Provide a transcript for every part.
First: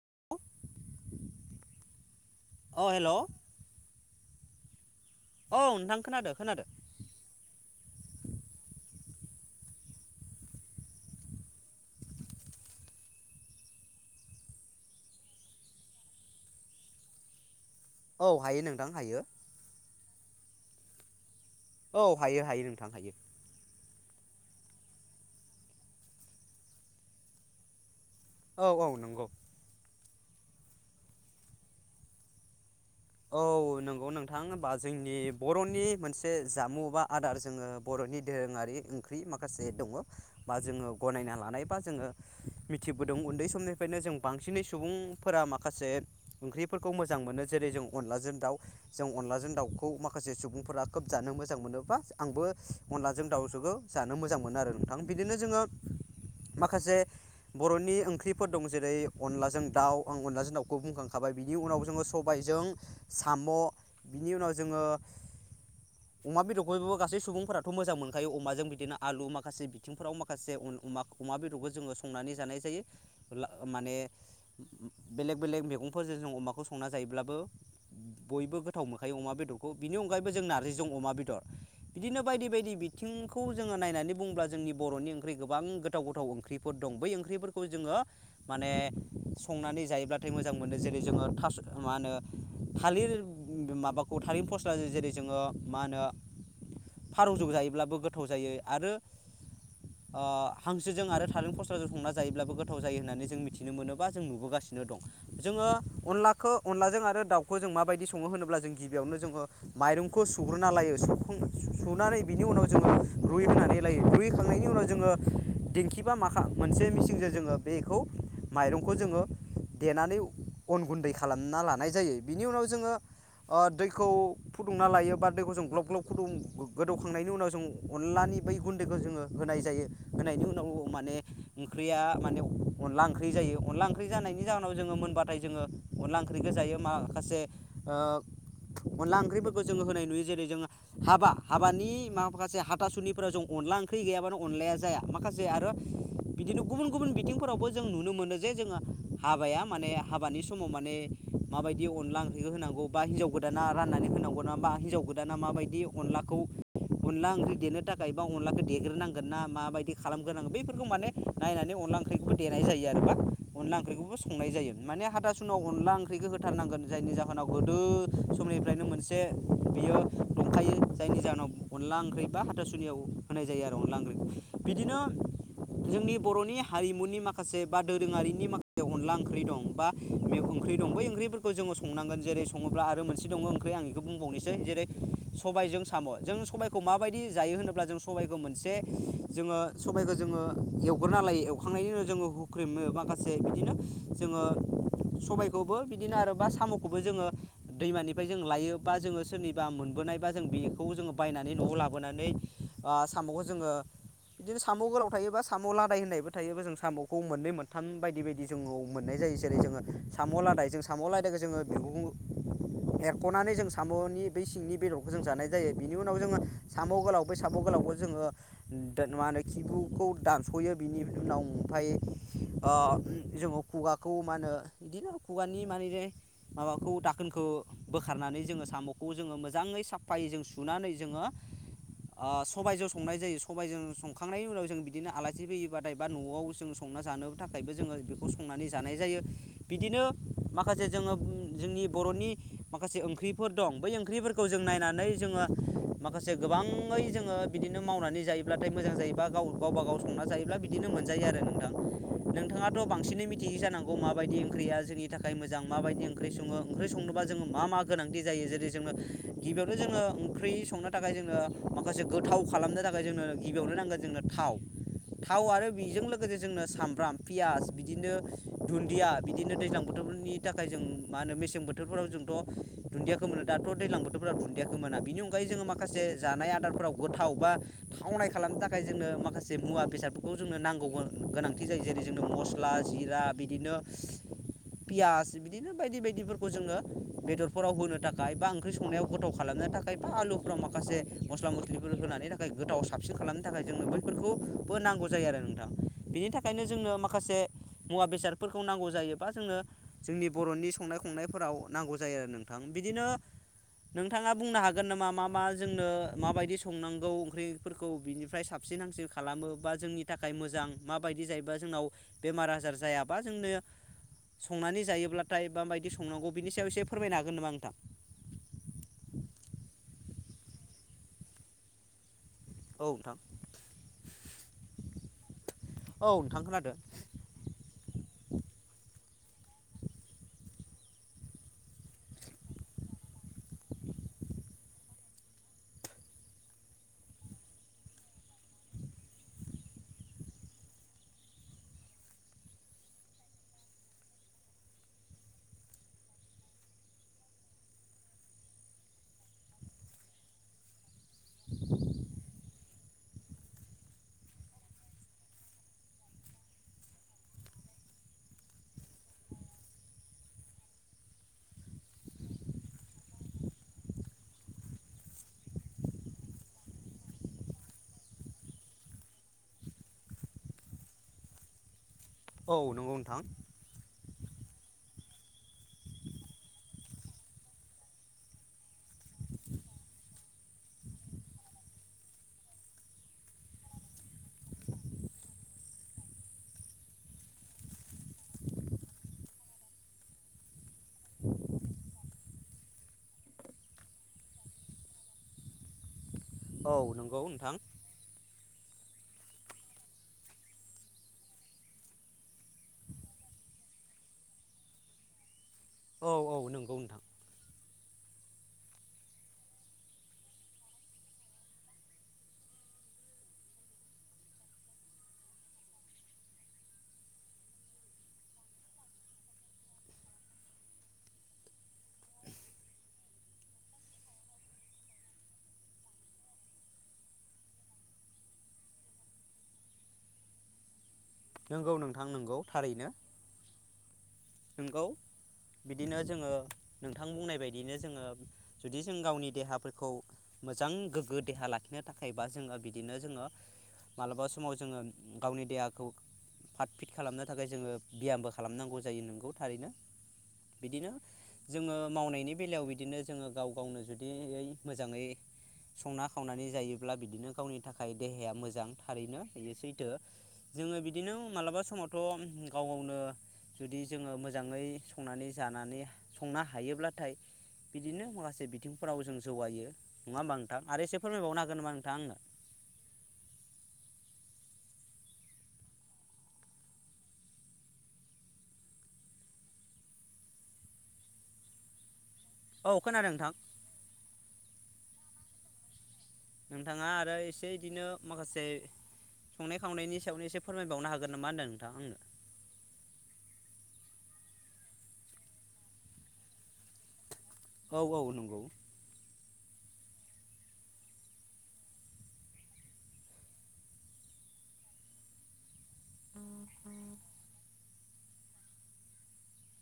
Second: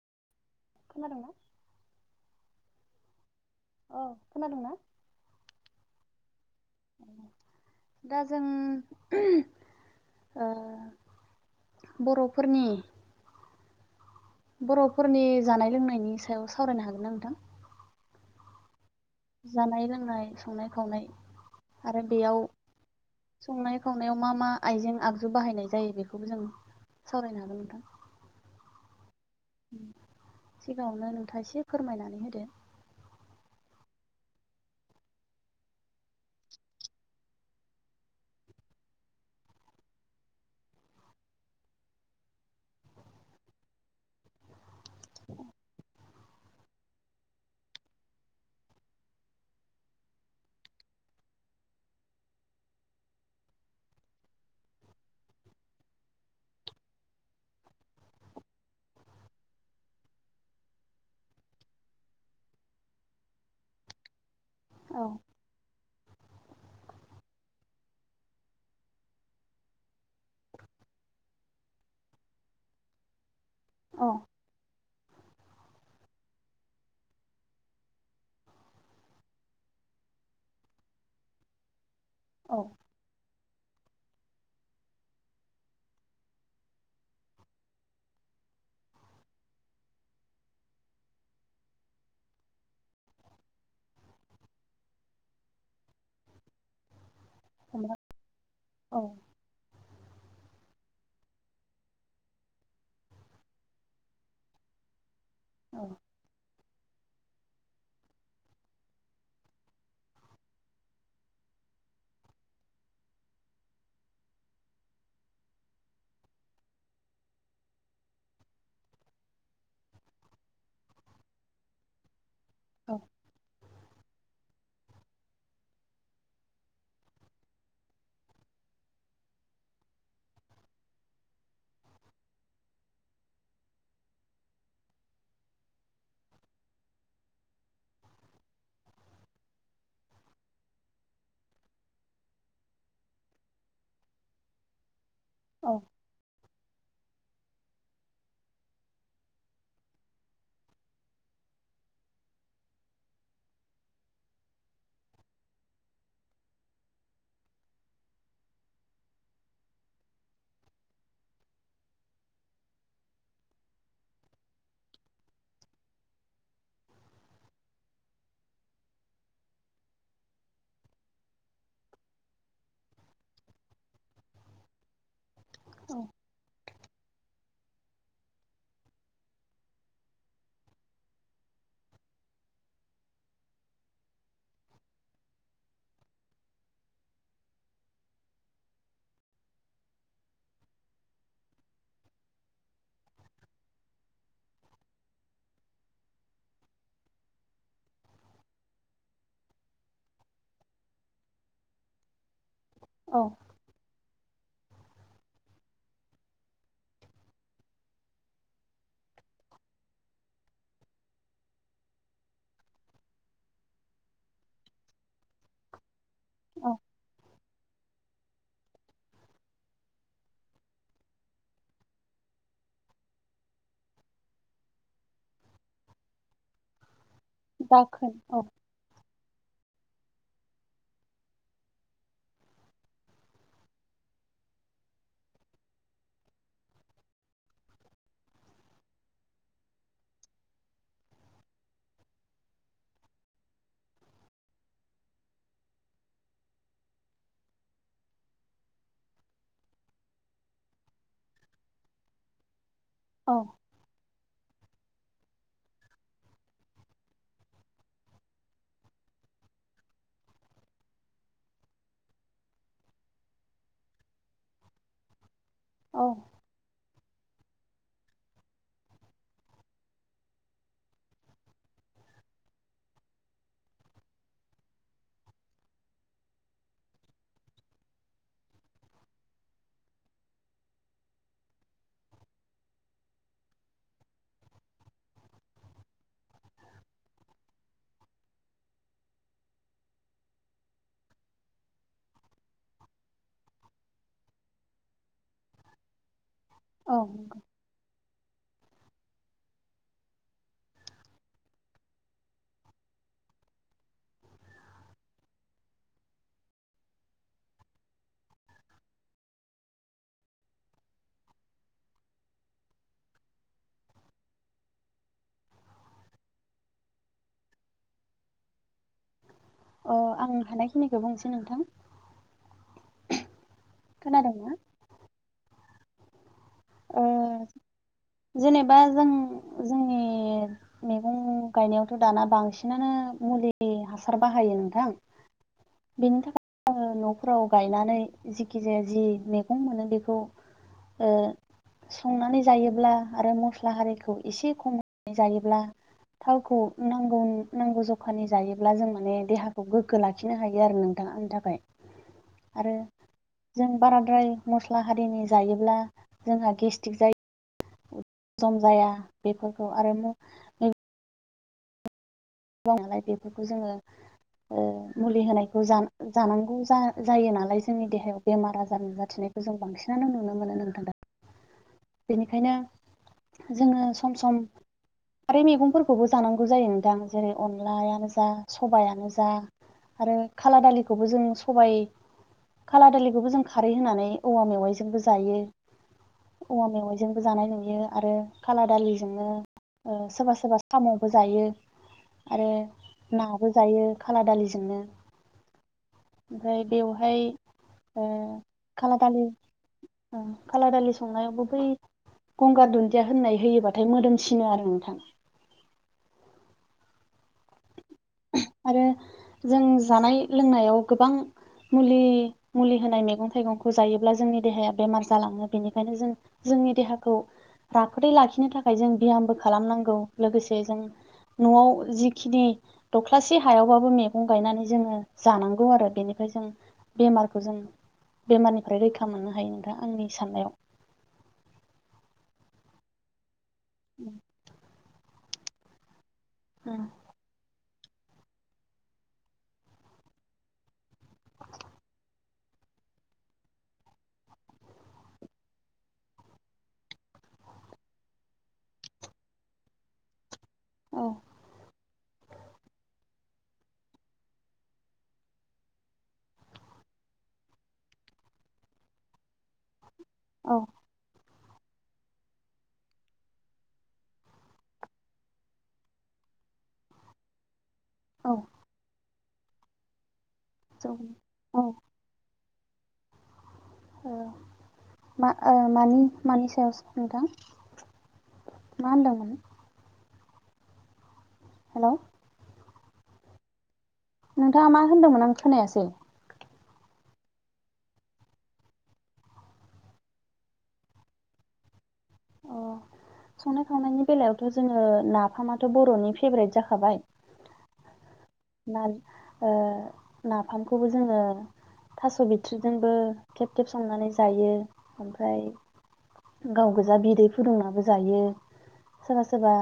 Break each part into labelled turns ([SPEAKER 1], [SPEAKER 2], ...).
[SPEAKER 1] [inaudible]
[SPEAKER 2] खोनादों ना।?
[SPEAKER 1] अ हेल'।
[SPEAKER 2] औ खोनादोंंना?
[SPEAKER 1] औ नोंथां खोनादो खोनादो।
[SPEAKER 2] दा जों ओहम ओ बर'फोरनि बर'फोरनि जानाय लोंनायनि सायाव सावरायनो हागोन ना नोंथां?
[SPEAKER 1] औ हायो नों
[SPEAKER 2] जानाय लोंनाय संनाय खावनाय
[SPEAKER 1] औ
[SPEAKER 2] आरो बेयाव
[SPEAKER 1] हायो हायो नोंथां हायो
[SPEAKER 2] संनाय खावनाय नायाव मा मा आइजें आगजु बाहायनाय जायो बेखौबो जों सावरायनो हागोन नोंथां?
[SPEAKER 1] औ औ नंगौ।
[SPEAKER 2] सिगाङावनो नोंथाङा एसे फोरमायनानै होदो।
[SPEAKER 1] औ नंगौ नोंथां होनबा जोंनि बर'नि मोनसे जामु बा आदार जोङो बर'नि नि दोरोङारि ओंख्रि माखासे दङ बा जोङो गनायना लानाय बा जोङो मिथिबोदों जों उन्दै समनिफ्रायनो जों बांसिनै सुबुंफोरा माखासे ओंख्रिफोरखौ मोजां मोनो जेरै जों अनलाजों दाउ जों अनलाजों दाउखौ माखासे सुबुंफोरा खोब जानो मोजां मोनो बा आंबो अनलाजों दाउजोंखौ जानो मोजां मोनो आरो नोंथां बिदिनो जोङो माखासे बर'नि ओंख्रिफोर दं जेरै अनलाजों दाउ आं अनलाजों दाउखौ बुंखांखाबाय बिनि उनाव जोङो सबायजों साम' बिनि उनाव जोङो
[SPEAKER 2] औ
[SPEAKER 1] अमा बेदरखौ गासै सुबुंफोराथ' मोजां मोनखायो अमाजों बिदिनो आलु माखासे बिथिंफोराव माखासे अमा बेदरखौ जोङो संनानै जानाय जायो माने
[SPEAKER 2] औ
[SPEAKER 1] बेलेग बेलेग मैगंफोरजों जों अमाखौ संना जायोब्लाबो बयबो गोथाव मोनखायो अमा बेदरखौ बिनि अनगायैबो जों नारजिजों अमा बेदर बिदिनो बायदि
[SPEAKER 2] औ
[SPEAKER 1] बायदि बिथिंखौ जोङो नायनानै बुङोब्ला जोंनि बर'नि ओंख्रि गोबां गोथाव गोथाव ओंख्रिफोर दं बै ओंख्रिफोरखौ जोङो माने संनानै जायोब्लाथाय मोजां मोनो जेरै जोङो थास' मा होनो थालिर माबाखौ थालिर फस्ला जेरै जोङो मा होनो फारौजौ
[SPEAKER 2] हमना
[SPEAKER 1] जायोब्लाबो गोथाव जायो आरो
[SPEAKER 2] औ
[SPEAKER 1] ओ हांसोजों आरो थालेर फस्लाजों संना जायोब्लाबो गोथाव जायो होननानै जों मिथिनो मोनोबा जों नुबोगासिनो दं जोङो
[SPEAKER 2] औ
[SPEAKER 1] अनलाखो अनलाजों आरो दाउखौ जों माबायदि सङो होनोब्ला जों गिबियावनो जोङो माइरंखौ सुग्रोना लायो सुनानै बिनि उनाव जोङो रुइ होनानै लायो रुइखांनायनि उनाव जोङो दिेंखिबा मा खा मोनसे मिसिनजों जोङो बेखौ माइरंखौ जोङो देनानै अन गुन्दै खालामना लानाय जायो बिनि उनाव जोङो
[SPEAKER 2] औ
[SPEAKER 1] दै दैखौ फुदुंना लायो बा दैखौ जों ग्लब ग्लब फुदुं गोदौखांनायनि उनाव जों अनलानि बै गुन्दैखौ जोङो होनाय जायो होनायनि उनाव माने ओंख्रिया माने अनला ओंख्रि जायो अनला ओंख्रि जानायनि जाहोनाव जोङो मोनबाथाय जोङो अनला ओंख्रिखौ जायो माखासे अनला ओंख्रिफोरखौ जोङो होनाय नुयो जेरै जोङो हाबा हाबानि माखासे हाथासुनिफोराव जों अन्ला ओंख्रि गैयाबानो अनलाया जाया माखासे आरो
[SPEAKER 2] औ
[SPEAKER 1] बिदिनो गुबुन गुबुन बिथिंफोरावबो जों नुनो मोनो जे जोङो हाबाया माने हाबानि समाव माने माबायदि अ अन्ला ओंख्रिखौ होनांगौ बा हिन्जाव गोदाना राननानै होनांगौ नङाबा हिन्जाव गोदाना माबायदि अनलाखौ अनला ओंख्रि देनो थाखाय बा अनलाखौ देग्रोनांगोन ना माबायदि खालामग्रोनांगोन बेैफोरखौ माने नायनानै अन अन्ला ओंख्रिखौ देनाय जायो आरोबा अनला ओंख्रिखौबो संनाय जायो माने हाथासुनियाव अनला ओंख्रिखौ होथारनांगोन जायनि जाहोनाव गोदो समनिफ्रायनो मोनसे बियो दंखायो जायनि जाहोनाव अन अनला ओंख्रि बा हाथासुनियाव होनाय जायो आरो अनला ओंख्रि बिदिनो
[SPEAKER 2] औ
[SPEAKER 1] जोंनि बर'नि हारिमुनि माखासे बा दोरोङारिनि माखासे अनला ओंख्रि दं बा बै ओंख्रि दं बै ओंख्रिफोरखौ जोङो संनांगोन जेरै सङोब्ला आरो मोनसे दङ ओंख्रै आं बेखौ बुंबावनोसै जेरै सबायजों साम' जों सबायखौ माबायदि जायो होनोब्ला जों सबायखौ मोनसे जोङो सबायखौ जोङो एवग्रोना लायो एवखांनायनि उनाव जोङो हुख्रेमो माखासे बिदिनो जोङो सबायखौबो बिदिनो आरो बा साम'खौबो जोङो दैमानिफ्राय जों लायो बा जोङो सोरनिबा मोनबोनाय बा जों बेखौ जोङो बायनानै नानै न'आव लाबोनानै आ
[SPEAKER 2] औ
[SPEAKER 1] साम'खौ जोङो बिदिनो साम गोलाव थायोबा साम लादाय होननायबो थायोबा जों सामखौ मोननै मोनथाम बायदि बायदि जोङाव मोननाय ज जायो जेरै जोङो साम लादाय जों साम ला लोगो जोङो [unintelligible] एरखनानै जों सामनि बै सिंनि बेदरखौ जों जानाय जायो बेनि उन खौ जोङो
[SPEAKER 2] औ
[SPEAKER 1] साम गोलाव बै साम गोलावखौ जोङो दान मा होनो खिबुखौ दानसयो बिनि उनाव ओमफाय अ जोङो खुगाखौ मा होनो बिदिनो खुगानि माने माबाखौ दाखोनखौ
[SPEAKER 2] दाखोन औ
[SPEAKER 1] बोखारनानै जोङो सामखौ जोङो मोजाङै साफायै जों सुनानै जोङो ओ सबाइजों संनाय जायो सबाइजों संखांनायनि उनाव जों बिदिनो आलासि फैयोबाथाय बा नआव जों सं संना जानो थाखायबो जोङो बेखौ संनानै जानाय जायो बिदिनो माखासे जोङो जोंनि बरनि माखासे ओंख्रिफोर दं बै ओंख्रिफोरखौ जों नायनानै जोङो माखा जे गोबाङै जोङो बिदिनो मावनानै जायोब्लाथाय मोजां जायोबा गाव गावबा गाव संना जायोब्ला बिदिनो मोनजायो। आरो नोंथां नोंथाङाथ बांसिनै
[SPEAKER 2] औ
[SPEAKER 1] मिथियो जानांगौ माबायदि ओंख्रिया जोंनि थाखाय मोजां माबायदि ओं ओंख्रि सङो ओंख्रि संनोबा जोङो मा मा गोनांथि जायो जेरै जोंनो गिबियावथ जोङो ओंख्रि संनो थाखाय जोंनो माखासे गोथाव खालामनो थाखाय जोंनो गिबियावनो नांगोन जोंनो थाव थाव आरो
[SPEAKER 2] औ
[SPEAKER 1] बिजों लोगोसे जोंनो सामब्राम पियास बिदिनो दुन्दिया बिदिनो दैज्लां बोथोरफोरनि थाखाय जों मा होनो मेसें बोथोरफोराव जोंथ दुन्दियाखौ मोनो दाथ दैलां बोथोरफोराव दुन्दियाखौ मोना बेनि अनगायै जोङो माखासे जानाय आदारफोराव गोथाव बा थावनाय खालामनो थाखाय जोंनो माखासे मुवा बेसादफोरखौ जोंनो नांगौमोन गोनांथि जायो जेरै जोंनो मस्ला जिरा बिदिनो पियास बिदिनो बायदि बायदिफोरखौ जोङो बेदरफोराव होनो थाखाय बा ओंख्रि संनायाव गोथाव खालामनो थाखाय बा आलुफोराव माख से मस्ला मस्लिफोर होनानि थाखाय गोथाव साबसिन खालामनो थाखाय जोंनो बैफोरखौबो नांगौ जायो आरो नोंथां। बिनि थाखायनो जोंनो
[SPEAKER 2] औ
[SPEAKER 1] माखासे
[SPEAKER 2] नंगौ
[SPEAKER 1] मुवा बेसादफोरखौ नांगौ जायोबा जोंनो जोंनि बरनि संनाय खावनायफोराव नांगौ जायो आरो नोंथां बिदिनो नोंथाङा बुंनो हागोन नामा मा मा जोंनो माबायदि संनांगौ ओंख्रिफोरखौ बिनिफ्राय साबस सिन हामसिन खालामो बा जोंनि थाखाय मोजां माबायदि जायोबा जोंनाव बेमार आजार जायाबा जोंनो संनानै जायोब्ला थाइ बाबायदि संनांगौ बिनि सायाव एसे फोरमायनो हागोन नामा नोंथां?
[SPEAKER 2] अ आं हानायखिनिखौ बुंसै नोंथां
[SPEAKER 1] औ नोंथां
[SPEAKER 2] खोनादोंना
[SPEAKER 1] औ। नोंथां खोनादों
[SPEAKER 2] ओ जेनेबा जों जोंनि मैगं गायनायावथ दाना बांसिनानो मुलि हासार बाहायो नोंथां। बिनि थाखाय नफोराव गायनानै जिखि जाया जि मैगं मोनो बेखौ ओ संनानै जायोब्ला आरो मस्ला हारिखौ एसे होनानै जायोब्ला थावखौ नांगौ नांगौ जखानि जायोब्ला जों माने देहाखौ गोग्गो लाखिनो हायो आरो नों थां आंनि थाखाय आरो। जों बाराद्राय मस्ला हारिनि जायोब्ला जोंहा गेस्टिक जायो जम जाया बेफोरखौ आरो। [unintelligible] नालाय बेफोरखौ जोङो ओ मुलि होनायखौ जानो जानांगौ जा जायो नालाय जोंनि देहायाव बेमार आजार नुजाथिनाय खौ जों बांसिनानो नुनो मोनो नोंथां दा। बेनिखायनो
[SPEAKER 1] औ नंगौ नोंथां
[SPEAKER 2] जोङो सम सम आरो मैगंफोरखौबो जानांगौ जायो नोंथां जेरै अनलायानो जा सबायानो जा आरो खाला दालिखौबो जों सबाय खाला दालिखौबो जों खारै होनानै औवा मेवाइजोंबो जायो औवा मेवाइजोंबो जानाय नुयो आरो खाला दालिजोंनो ओ सोरबा सोरबा साम बो जायो आरो नाबो जायो खाला दालिजोंनो ओमफ्राय
[SPEAKER 1] औ
[SPEAKER 2] बेवहाय
[SPEAKER 1] नंगौ नोंथां
[SPEAKER 2] ओ खाला दालि खाला दालि संनायावबो बै गंगार दुन्दिया होननाय होयोबाथाय मोदोमसिनो आरो नोंथां
[SPEAKER 1] औ औ नंगौ नोंथां।
[SPEAKER 2] आरो जों जानाय लोंनायाव गोबां मुलि मुलि होनाय मैगं थाइगंखौ जायोब्ला जोंनि देहाया बेमार जालाङो बेनिखायनो जों जोंनि देहाखौ राफोदै लाखिनो थाखाय जों बियामबो खालामनांगौ लोगोसे जों न'आव जिखिनि दख्लासे हायावबाबो मैगं गायनानै जोङो जानांगौ आरो बेनिफ्राय जों बेमारखौ जों बेमारनिफ्राय रैखा मोननो हायो नोंथां आंनि साननायाव
[SPEAKER 1] नंगौ नोंथां नोंगौ थारैनो
[SPEAKER 2] उम।
[SPEAKER 1] बिदिनो जोङा
[SPEAKER 2] औ
[SPEAKER 1] नोंथां बुंनाय बायदिनो जो जुदि जों गावनि देहाफोरखौ मोजां गोगो देहा लाखिनो थाखायबा जोङो बिदि बिदिनो जोङो मालाबा समाव जोङो गावनि देहाखौ फ्राट फिट खालामनो थाखाय जोङो बियामबो खालामनांगौ जायो नोंगौ थारैनो बिदिनो जोङो मावनायनि बेलायाव बिदिनो जोङो गाव गावनो जुदि मोजाङै संना खावनानै जायोब्ला बिदिनो गावनि थाखाय देहाया मोजां थारैनोसै
[SPEAKER 2] औ
[SPEAKER 1] जोङो बिदिनो मालाबा समावथ' गाव गावनो जुदि जोङो मोजाङै संनानै जानानै संनो हायोब्लाथाय बिदिनो
[SPEAKER 2] औ
[SPEAKER 1] माखासे बिथिंफोराव जों जौगायो नङाबा नोंथां आरो एसे फोरमायबावनो हागोन
[SPEAKER 2] औ
[SPEAKER 1] नामा नोंथां आंनो।
[SPEAKER 2] ओ, मा ओ मानि मानि सायाव सोंनो नोंथां। मा होनदों? हेल'।
[SPEAKER 1] औ खोनादों नोंथां।
[SPEAKER 2] नोंथाङा मा होनदोंमोन आं खोनायासै।
[SPEAKER 1] नोंथाङा आरो एसे इदिनो माखासे। संनाय खावनायनि सायावनो एसे फोरमायबावनो हागोन नामा होन्दों नोंथाङां आंनो।
[SPEAKER 2] अ। संनाय खावनायनि बेलायावथ' जोङो नाफामाथ' बर'नि फेभरेट जाखाबाय।
[SPEAKER 1] औ औ नंगौ।
[SPEAKER 2] ना ओ नाफामखौबो जोङो। थास' बिथ्रिजोंबो खेब खेब संनानै जायो ओमफ्राय। गाव गोजा बिदै फुदुंनाबो जायो। सोरबा सोरबा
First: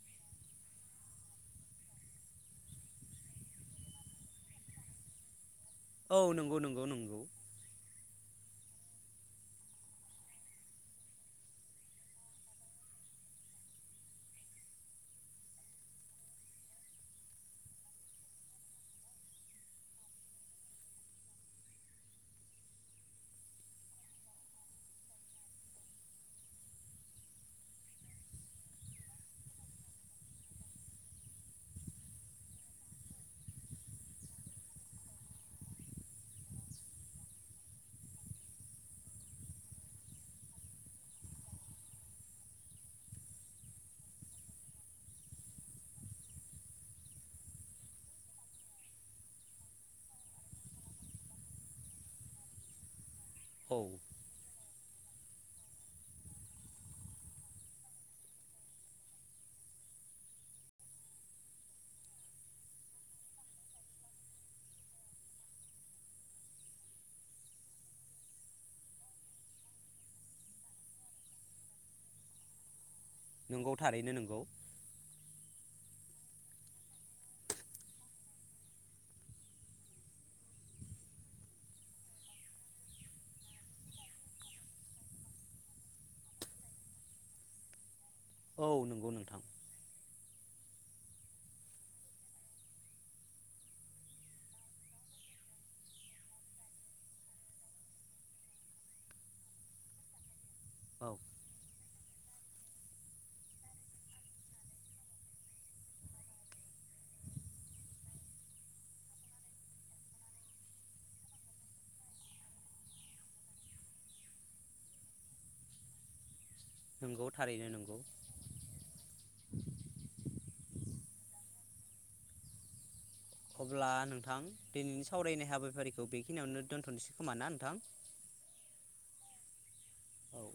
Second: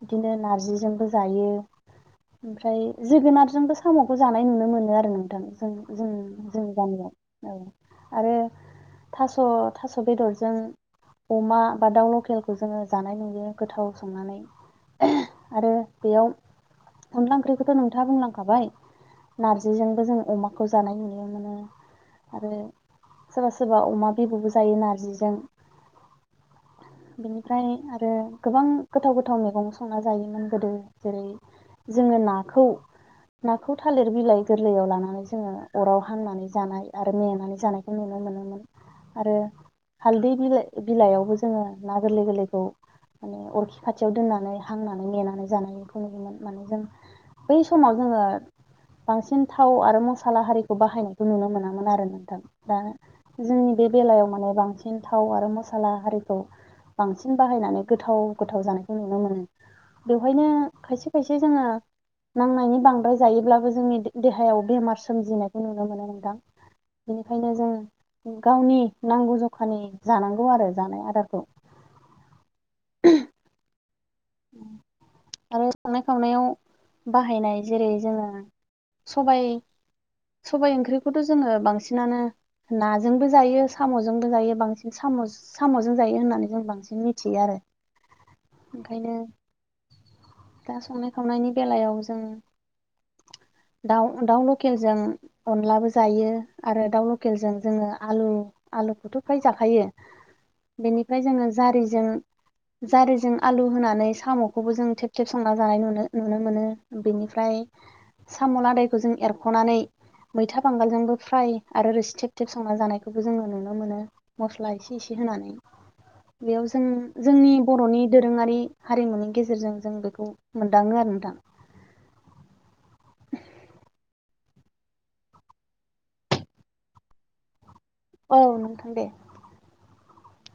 [SPEAKER 2] बिदिनो नारजिजोंबो जायो ओमफ्राय। जोगोनारजोंबो साम'खौ जानाय नुनो मोनो आरो नोंथां जों जों
[SPEAKER 1] औ नंगौ
[SPEAKER 2] जोंनि
[SPEAKER 1] नंगौ
[SPEAKER 2] गामियाव
[SPEAKER 1] नंगौ
[SPEAKER 2] औ। आरो थास' थास' बेदरजों। अमा बा दाउ लकेलखौ जोङो जानाय नुयो गोथाव संनानै। आरो बेयाव अनला ओंख्रि। बेखौथ' नोंथाङा बुंलांखाबाय नारजिजोंबो जों अमाखौ जानाय नुयो मोनो। आरो सोरबा सोरबा अमा बेदरबो जायो नारजिजों बेनिफ्राय आरो गोबां गोथाव गोथाव मैगं संना जायोमोन गोदो जेरै जोङो नाखौ नाखौ थालिर बिलाइ गोरलैयाव लानानै जोङो अराव हामनानै जानाय आरो नेेनानै जानायखौ नुनो मोनो मोनोमोन आरो हालदै बिला बिलाइआवबो जोङो ना गोरलै गोरलैखौ माने अरखि खाथियाव दोननानै हांनानै नेनानै जानायखौ नुयोमोन माने जों बै समाव जोङो बांसिन थाव आरो मसला हारिखौ बाहायनायखौ नुनो मोनामोन आरो नोंथां दा
[SPEAKER 1] औ
[SPEAKER 2] जोंनि बे बेलायाव माने बांसिन थाव आरो मसला आरिखौ बांसिन बाहायनानै गोथाव गोथाव जानायखौ नुनो मोनो। बेवहायनो खायसे खायसे जोङो नांनायनि बांद्राय जायोब्लाबो जोंनि दे-देहायाव बेमार सोमजिनायखौ नुनो मोनो नोंथां। बेनिखायनो जों गावनि नांगौ जखानि जानांगौ आरो जानाय आदारखौ। [inaudible]
[SPEAKER 1] नंगौ थारैनो नोंगौ।
[SPEAKER 2] आरो संनाय खावनायाव बाहायनाय जेरै जोङो सबाय सबाइ ओंख्रिखौथ' जोङो बांसिनानो नाजोंबो जायो साम'जोंबो जायो बांसिन सामस साम'जों जायो होननानै जों बांसिन मिथियो आरो।
[SPEAKER 1] औ नंगौ
[SPEAKER 2] ओंखायनो
[SPEAKER 1] नोंथां।
[SPEAKER 2] दा संनाय खावनायनि बेलायाव जों दाउ-दाउ लकेलजों अनलाबो जायो आरो दाउ लकेलजों जोङो आलु आलुखौथ' फ्राय जाखायो
[SPEAKER 1] औ
[SPEAKER 2] बेनिफ्राय जोङो जारिजों जारिजों आलु होनानै साम'खौबो जों थेब थेब संना जानाय नुनो-नुनो मोनो बेनिफ्राय साम'लादायखौ जों एरख'नानै मैथा बांगालजोंबो फ्राय आरो रोसि थेब थेब संना जानायखौबो जोङो नुनो मोनो मस्ला इसे इसे होनानै बेयाव जों
[SPEAKER 1] नंगौ
[SPEAKER 2] जोंनि
[SPEAKER 1] थारैनो नंगौ
[SPEAKER 2] बर'नि दोरोङारि नि गेजेरजों जों बे मोनदाङो आरो नोंथां।
[SPEAKER 1] अब्ला नोंथां दिनैनि सावरायनाय हाबाफारिखौ बेखिनियावनो दोनथ'नोसै खोमा ना नोंथां?
[SPEAKER 2] औ नोंथां दे।
[SPEAKER 1] औ